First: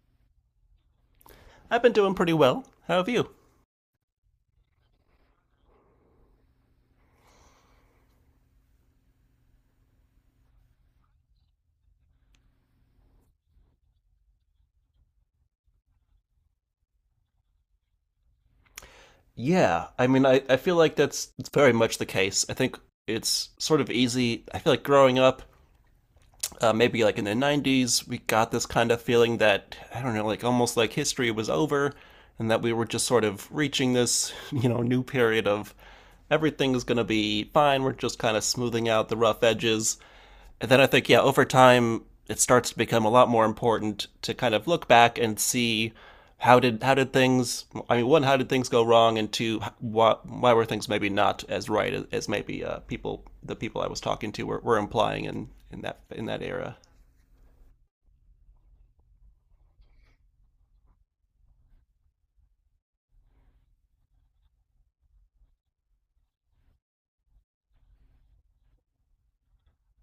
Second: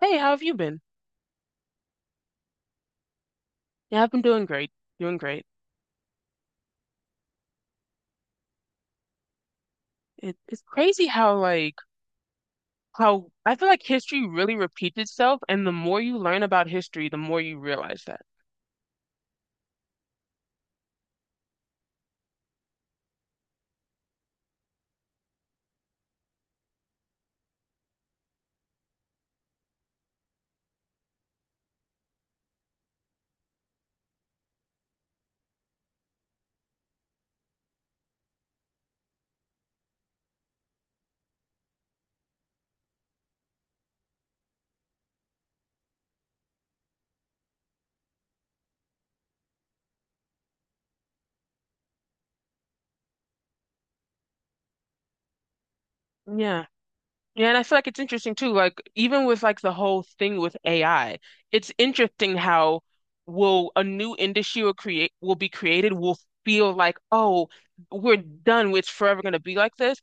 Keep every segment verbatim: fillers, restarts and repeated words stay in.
Hey, how have you been? I've been doing pretty well. How have you? Yeah, I've been doing great. Doing great. It, it's crazy how like how I feel like history really repeats itself, and the more you learn about history, the more you realize that. Yeah, I mean, I, I feel like that's it's very much the case. I think it's sort of easy. I feel like growing up, uh, maybe like in the nineties, we got this kind of feeling that, I don't know, like almost like history was over and that we were just sort of reaching this, you know, new period of everything's going to be fine. We're just kind of smoothing out the rough edges. And then I think, yeah, over time, it starts to become a lot more important to kind of look back and see how did how did things. I mean, one, how did things go wrong, and two, why, why were things maybe not as right as, as maybe uh, people the people i was talking to were, were implying in in that in that Yeah. era. Yeah, and I feel like it's interesting too. Like even with like the whole thing with A I, it's interesting how will a new industry will create will be created will feel like, oh, we're done. It's forever going to be like this.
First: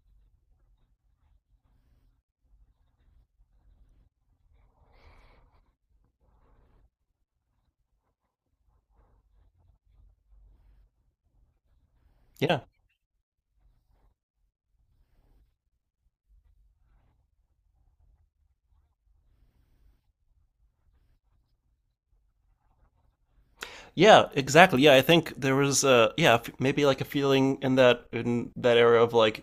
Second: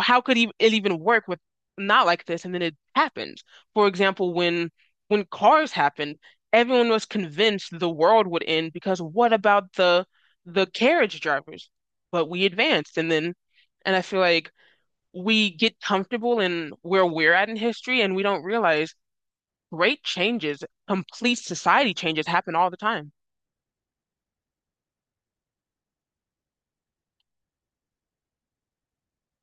How could it even work with not like this? And then it happened. For example, when when Cars happened, everyone was convinced the world would end because what about the the carriage drivers? But we Yeah, advanced, and then, and I feel like we get comfortable in where we're at in history, and we don't realize great changes, complete society changes happen all the time. yeah, exactly. Yeah i think there was a yeah maybe like a feeling in that in that era of like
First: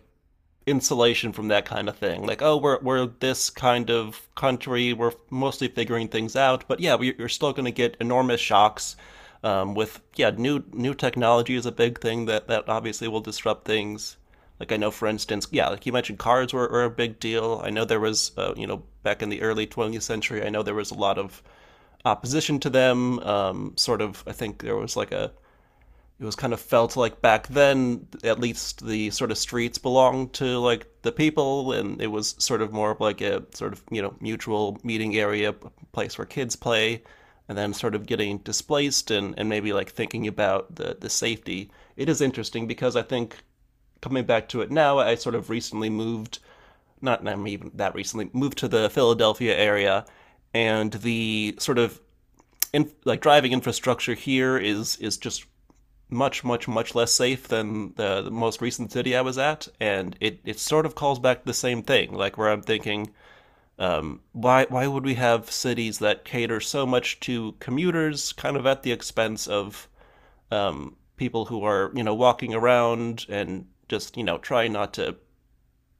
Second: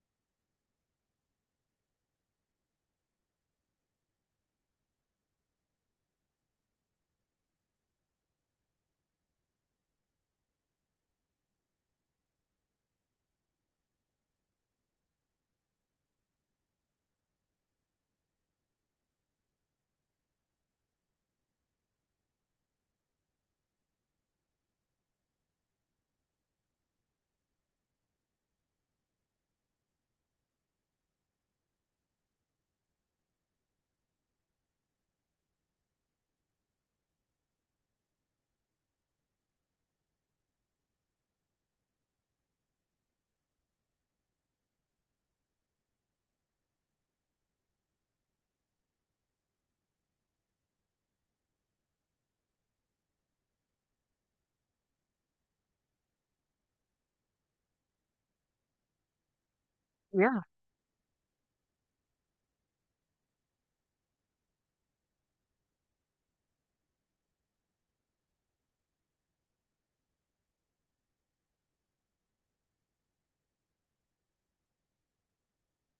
insulation from that kind of thing. Like, oh, we're we're this kind of country. We're mostly figuring things out, but yeah, we, you're still going to get enormous shocks. Um, with yeah, new new technology is a big thing that that obviously will disrupt things. Like I know, for instance, yeah, like you mentioned, cars were, were a big deal. I know there was, uh, you know, back in the early twentieth century, I know there was a lot of opposition to them. Um, sort of, I think there was like a it was kind of felt like back then, at least, the sort of streets belonged to like the people, and it was sort of more of like a sort of, you know, mutual meeting area, place where kids play, and then sort of getting displaced, and, and maybe like thinking about the, the safety. It is interesting because I think coming back to it now, I sort of recently moved, not not even that recently, moved to the Philadelphia area, and the sort of in, like driving infrastructure here is is just much, much, much less safe than the, the most recent city I was at, and it, Yeah. it sort of calls back the same thing, like where I'm thinking, um, why why would we have cities that cater so much to commuters, kind of at the expense of um, people who are, you know, walking around and just, you know, trying not to,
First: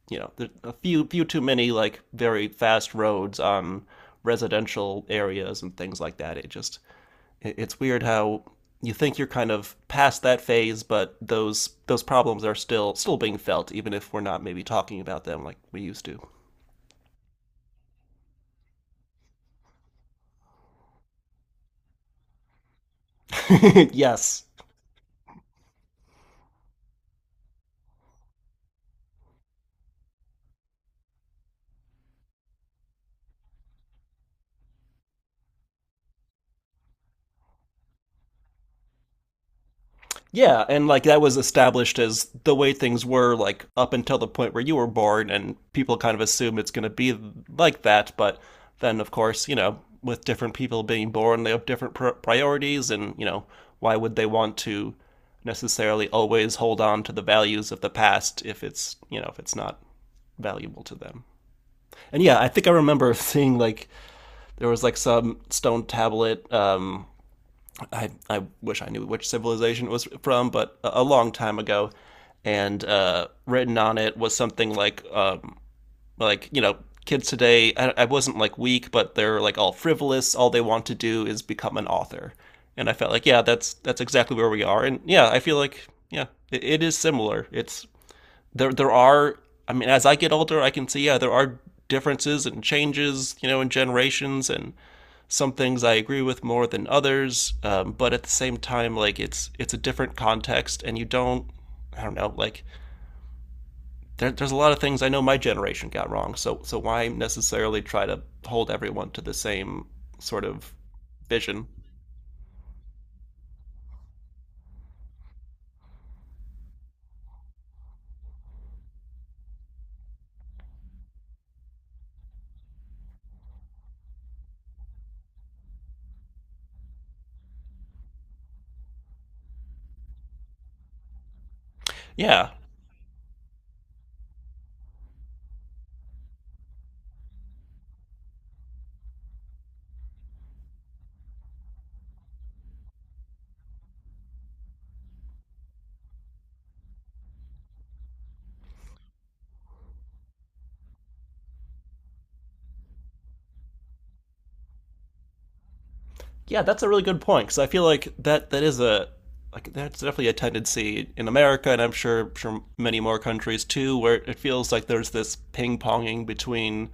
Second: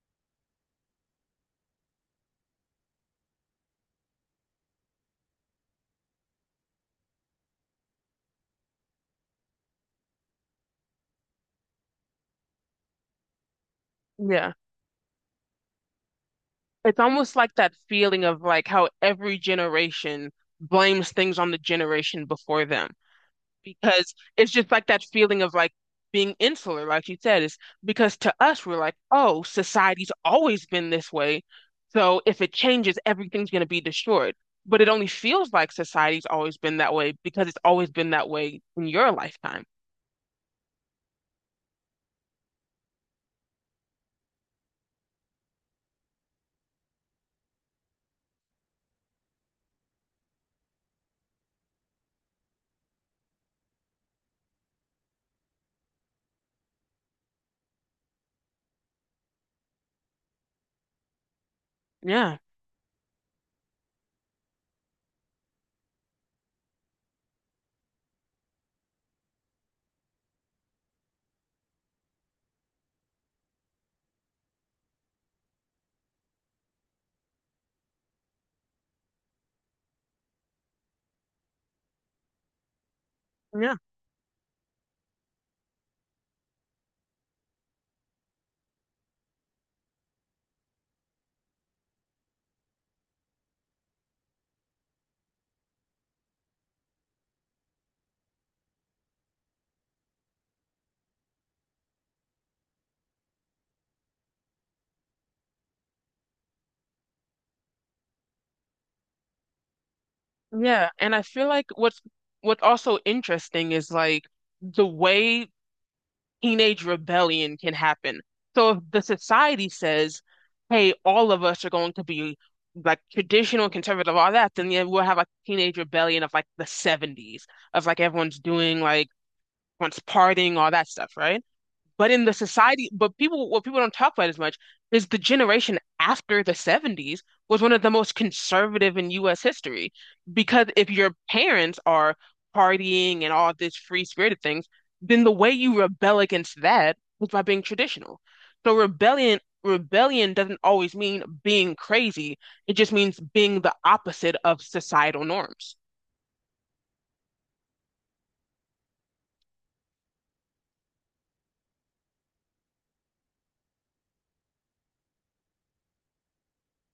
you know, there a few few too many like very fast roads on residential areas and things like that. It just, it's weird how you think you're kind of past that phase, but those those problems are still still being felt, even if we're not Yeah. maybe talking about them like we used to. It's almost like that feeling of like how every generation blames things on the generation before them because Yes. it's just like that feeling of like being insular, like you said, is because to us we're like, oh, society's always been this way, so if it changes, everything's going to be destroyed. But it only feels like society's always been that way because it's always been that way in your lifetime. Yeah, and like that was established as the way things were like up until the point where you were born, and people kind of assume it's going to be like that. But then, of course, you know, with different people being born, they have different pr- priorities, and you know, why would they want to necessarily always hold on to the values of the past if it's you know if it's not valuable to them. And Yeah, yeah, I think I remember seeing like there was like some stone tablet. Um, I I wish I knew which civilization it was from, but a, a long time ago, and uh, written on it was something like um, like you know, kids today. I, I wasn't like weak, but they're like all frivolous. All they want to do is become an author, and I felt like yeah, that's yeah, that's exactly where we are. And yeah, I feel like yeah, it, it is similar. It's there there are, I mean, as I get older, I can see yeah there are differences and changes, you know, in generations, and some things I agree with more than others, um, but at the same time, like it's it's a different context, and you don't, I don't know, like there, there's a lot of things I know my generation got wrong, so so why necessarily try to hold everyone to the same sort of yeah. And I feel like vision. what's what's also interesting is like the way teenage rebellion can happen. So if the society says, hey, all of us are going to be like traditional conservative, all that, then yeah, we'll have like teenage rebellion of like the seventies, of like everyone's doing like once partying, all that stuff, right? But in the Yeah. society, but people, what people don't talk about as much is the generation after the seventies was one of the most conservative in U S history. Because if your parents are partying and all this free spirited things, then the way you rebel against that was by being traditional. So rebellion, rebellion doesn't always mean being crazy. It just means being the opposite of societal norms. Yeah, that's a really good point because I feel like that that is a, like that's definitely a tendency in America, and I'm sure sure many more countries too, where it feels like there's this ping ponging between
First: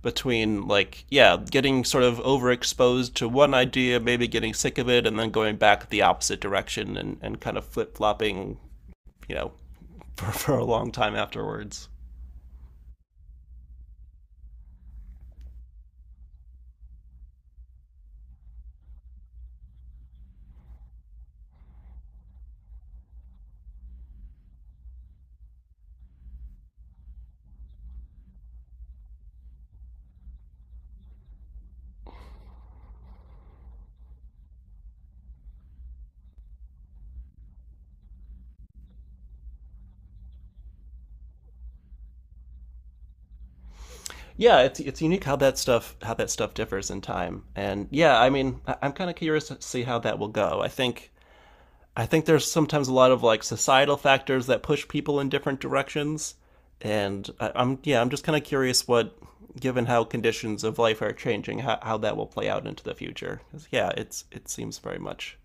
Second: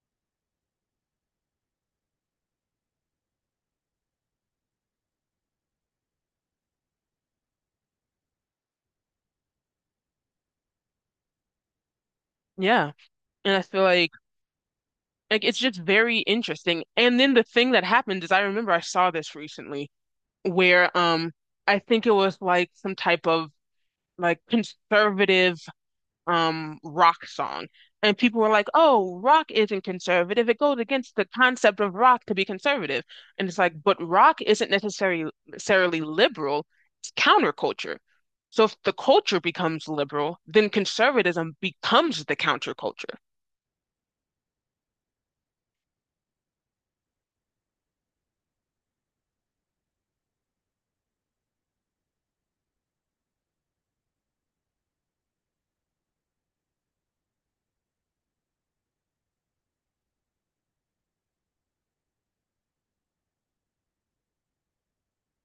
between like yeah, getting sort of overexposed to one idea, maybe getting sick of it, and then going back the opposite direction and and kind of flip flopping, you know, for for a long time afterwards. Yeah. And I feel like Like it's just very interesting. And then the thing that happened is I remember I saw this recently where um I think it was like some type of like conservative um rock song. And people were like, "Oh, rock isn't conservative. It goes against the concept of rock to be conservative." And it's like, "But rock isn't necessarily necessarily liberal. It's counterculture." So if the culture becomes liberal, then conservatism becomes the counterculture. Yeah, it's it's unique how that stuff how that stuff differs in time, and yeah, I mean, I- I'm kind of curious to see how that will go. I think I think there's sometimes a lot of like societal factors that push people in different directions, and I, I'm yeah, I'm just kind of curious what, given how conditions of life are changing, how, how that will play out into the future. 'Cause, yeah, it's it seems very much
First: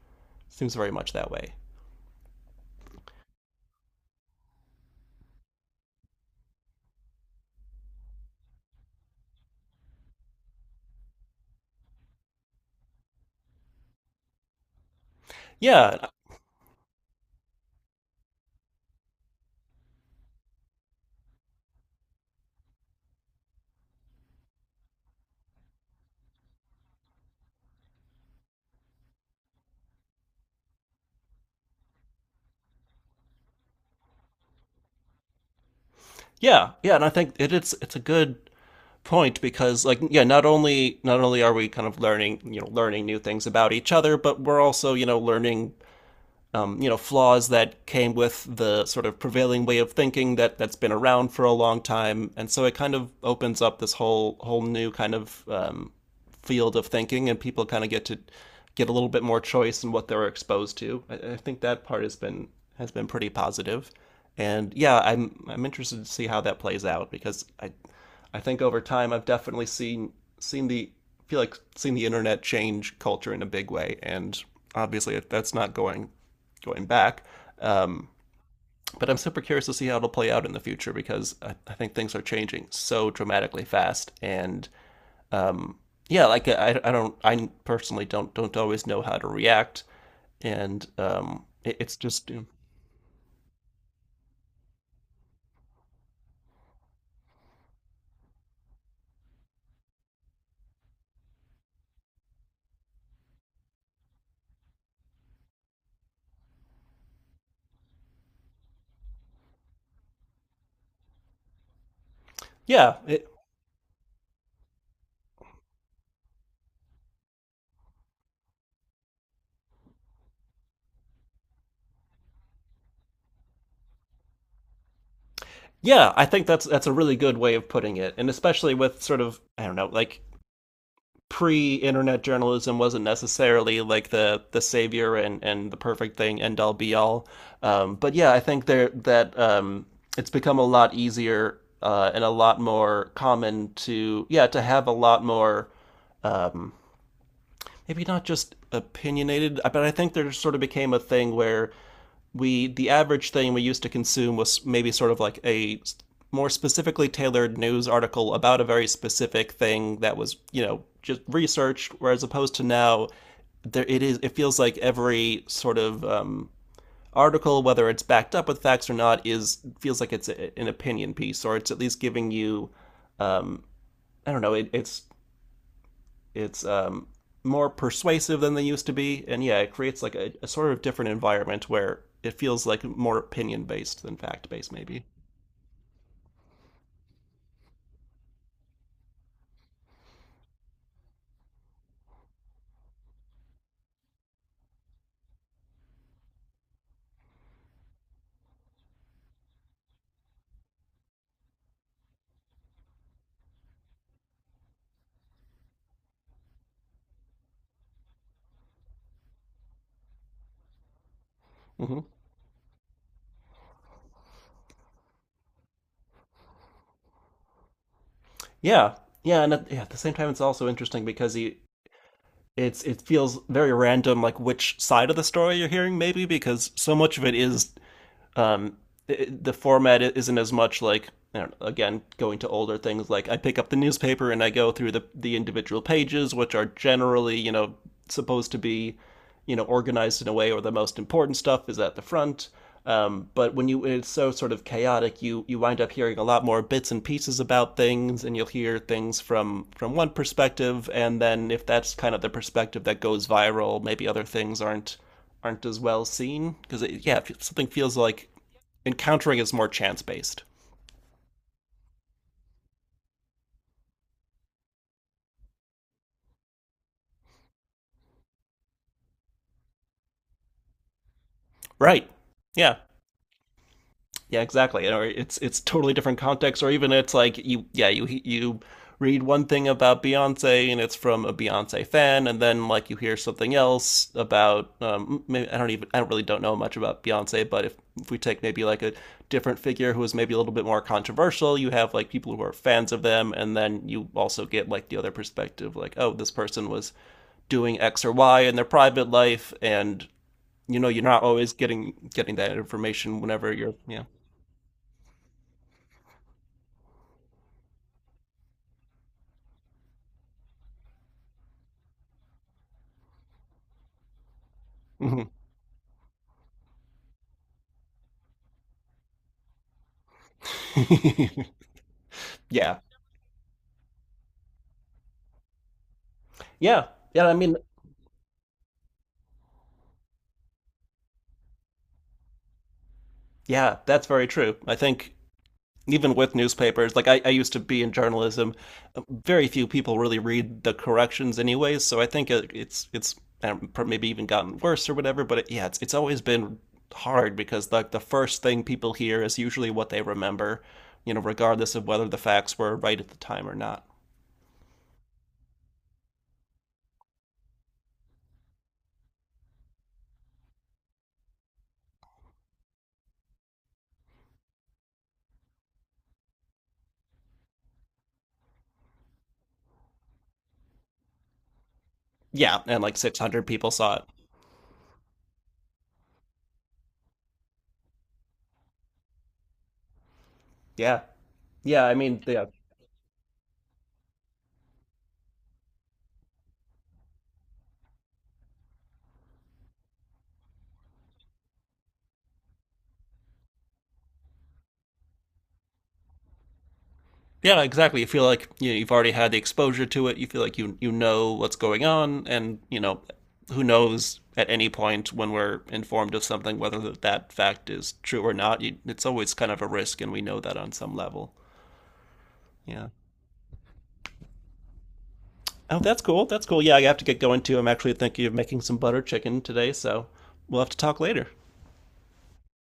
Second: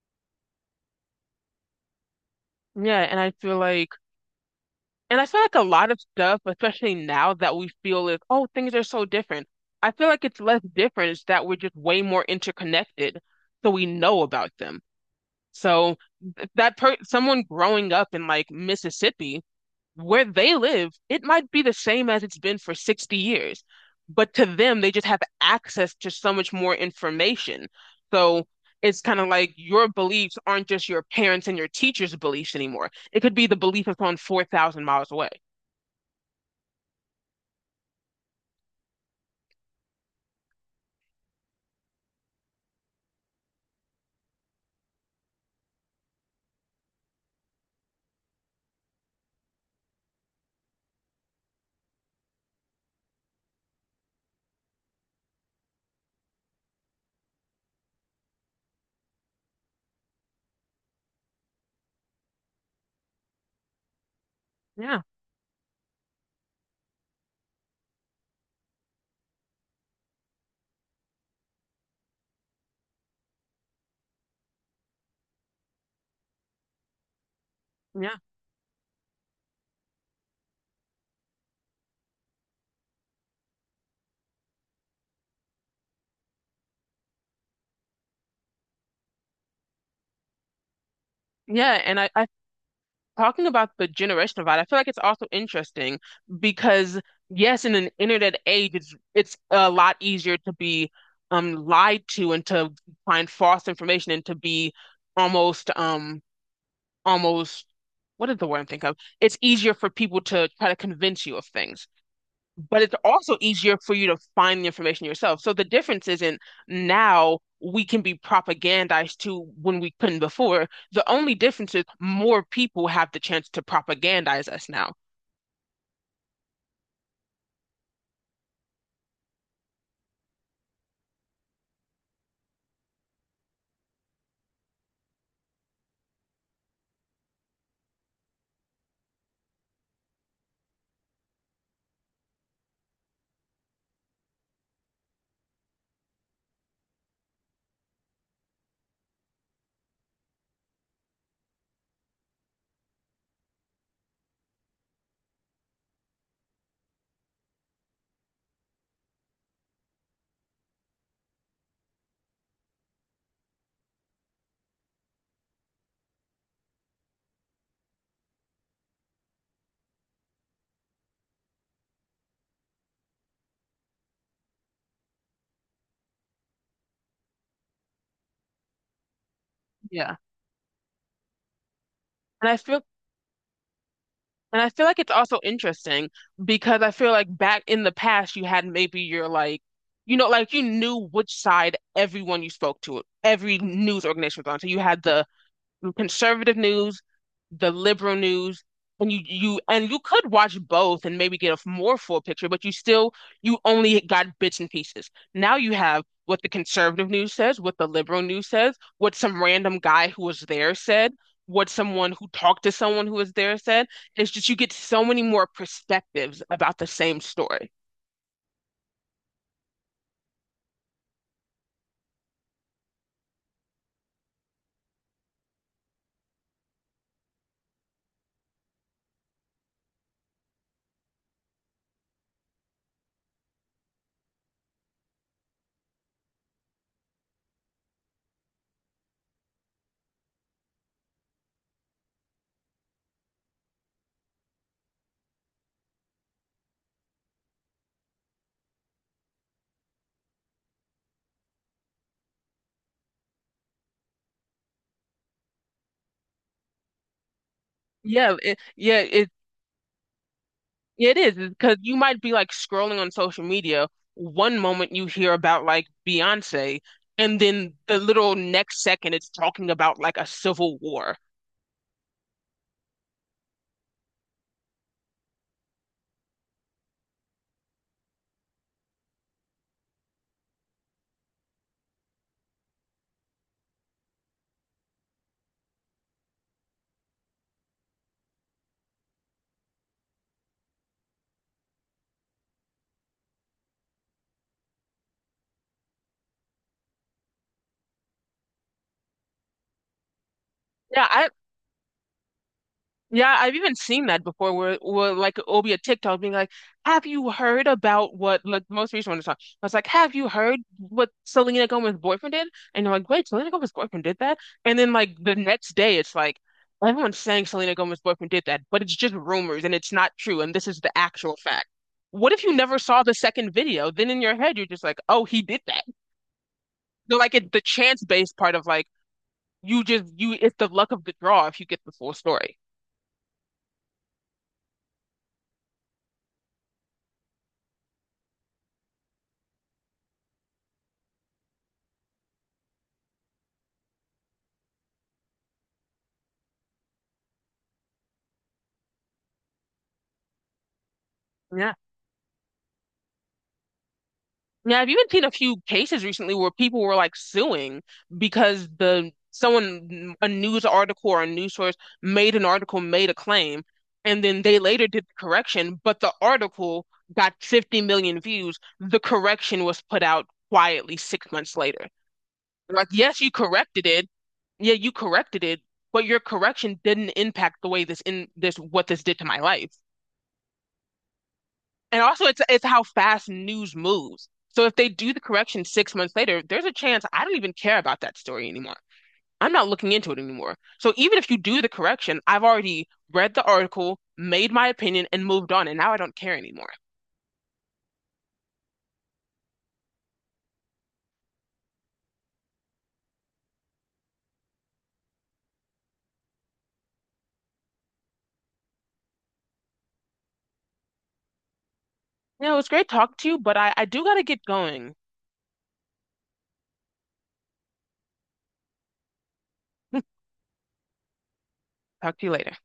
seems very much that way. Yeah, and I feel like And I feel like a lot of stuff, especially now that we feel is, oh, things are so different. I feel like it's less different. It's that we're just way more interconnected, so we know about them. So Yeah, th- that per someone growing up in like Mississippi, where they live, it might be the same as it's been for sixty years, but to them, they just have access to so much more information. So it's kind of like your beliefs aren't just your parents and your teachers' beliefs anymore. It could be the belief of someone four thousand miles away. yeah, yeah, and I think it, it's it's a good point because like yeah, not only not only are we kind of learning, you know, learning new things about each other, but we're also, you know, learning um, you know, flaws that came with the sort of prevailing way of thinking that that's been around for a long time, and so it kind of opens up this whole whole new kind of um, field of thinking, and people kind of get to get a little bit more choice in what they're exposed to. I, I think that part has been has been pretty positive, and yeah, Yeah, I'm I'm interested to see how that plays out because I I think over time I've definitely seen seen the feel like seen the internet change culture in a big way, and obviously that's not going going back. Um, yeah, but I'm super curious to see how it'll play out in the future because I, I think things are changing so dramatically fast, and um, yeah, like I, I don't, I personally don't don't always know how to react, and um, it, yeah. it's And I, I just Talking about the generational divide, I feel like it's also interesting because yes, in an internet age, it's it's a lot easier to be um lied to and to find false information and to be almost um almost what is the word I'm thinking of? It's easier for people to try to convince you of things. But it's yeah, it, also easier for you to find the information yourself. So the difference isn't now we can be propagandized to when we couldn't before. The only difference is more people have the chance to propagandize us now. yeah. I think that's that's a really good way of putting it, and especially with sort of I don't know, like pre-internet journalism wasn't necessarily like the the savior and and the perfect thing, end all be all, um, but yeah, I think there that um, it's become a lot easier, uh, and a lot more common to yeah to have a lot more uh, maybe not just opinionated, uh, but I think there sort of became a thing where we the average thing we used to consume was maybe sort of like a more specifically tailored news article about a very specific thing that was, you know, just researched, whereas opposed to now there it is it feels like every sort of um article, whether it's backed up with facts or not, is feels like it's a, an opinion piece, or it's at least giving you um I don't know, it, it's it's um, more persuasive than they used to be, and yeah, it creates like Yeah. a, a sort of different environment where it And I feels feel like more opinion based than fact and I based, feel like maybe. it's also interesting because I feel like back in the past you had maybe your like you know like you knew which side everyone you spoke to, every news organization was on. So you had the conservative news, the liberal news, and you you and you could watch both and maybe get a more full picture, but you still you only got bits and pieces. Now you have what the conservative news says, what the liberal news says, what some random guy who was there said, what Hmm. someone who talked to someone who was there said. It's just you get so many more perspectives about the same story. Yeah, yeah, and at, yeah, at the same time, it's also interesting because he. It's it feels very random, like which side of the story you're hearing, maybe because so much of it is um, it, the format isn't as much like, I don't know, again going to older things, like I pick up the newspaper and I go through the the individual pages, which are generally, you know, supposed to be, you know, organized in a way where the most important stuff is at the front. Um, but when you, it's so sort of chaotic, you you wind up hearing a lot more bits and pieces about things, and you'll hear things from from one perspective, and then if that's kind of the perspective that goes viral, maybe other things aren't aren't as well seen because yeah, something feels like Yeah, it, yeah, it, encountering is more chance based, Yeah, It is because you might be like scrolling on social media. One moment you hear about like Beyonce, and then the little next second it's talking about like a civil war. right? Yeah, yeah, exactly. Or it's it's totally different context, or even it's like you yeah you you read one thing about Beyonce, and it's from a Beyonce fan, and then like you hear something else about um, maybe I don't even I don't really don't know much about Beyonce, but if, if we take maybe like a different figure who is maybe a little bit more controversial, you have like people who are fans of them, and then you also get like the other perspective, like oh this person was doing X or Y in their private life, and you know you're Yeah, not I, always getting getting that information Yeah, whenever I've even you're yeah. seen that before where, where like it'll be a TikTok being like, have you heard about what like the most recent one is on? I was like, have you heard what Selena Gomez's boyfriend did? And you're like, wait, Selena Gomez's boyfriend did that? And then like Mhm. the next day it's like everyone's saying Selena Gomez's boyfriend did that, but it's just rumors and it's not true and this is the actual fact. What if you never Yeah. saw the second video? Then in your head you're just like, oh, he did that. Yeah. So Yeah. like I it, mean, the chance-based part of like you just you it's the luck of the draw if you get the full story. yeah, that's very true. I think even with newspapers, like I, I used to be in journalism, very few people really read the corrections anyways. So I think it, it's, it's um, maybe even gotten worse or whatever. But it, yeah, it's, it's always been hard because like the the first thing people hear is usually what they remember, you know, Yeah. regardless of whether the facts were right at the time or not. Yeah, I've even seen a few cases recently where people were like suing because the someone mm, a news article or a news source made an article, made a claim, and then they later did the correction, but the article got fifty million views. The correction was put out quietly six months later. Yeah. And Like, like yes, you six hundred people corrected saw it. it. Yeah, you corrected it, but your correction didn't impact the way this in this what this did to my life Yeah. Yeah. I and mean, also it's yeah, it's how fast news moves. So if they do the correction six months later, there's a chance I don't even care about that story anymore. I'm not looking into it anymore. So even if you do the correction, I've already read the article, made my opinion, and moved on, and now I don't care anymore. yeah, exactly. You feel like you know, you've already had the exposure to it. You feel like you you know what's going on, and you know who knows at any point when we're informed of something whether that, that fact is true or not. You, it's always kind of a risk, and we know that on some level. You know, it's great Yeah. talking to you, but I, I do gotta get going. Oh, that's cool. That's cool. Yeah, I have to get going too. I'm actually thinking of making some butter chicken today, so we'll have to talk later. Talk to you later.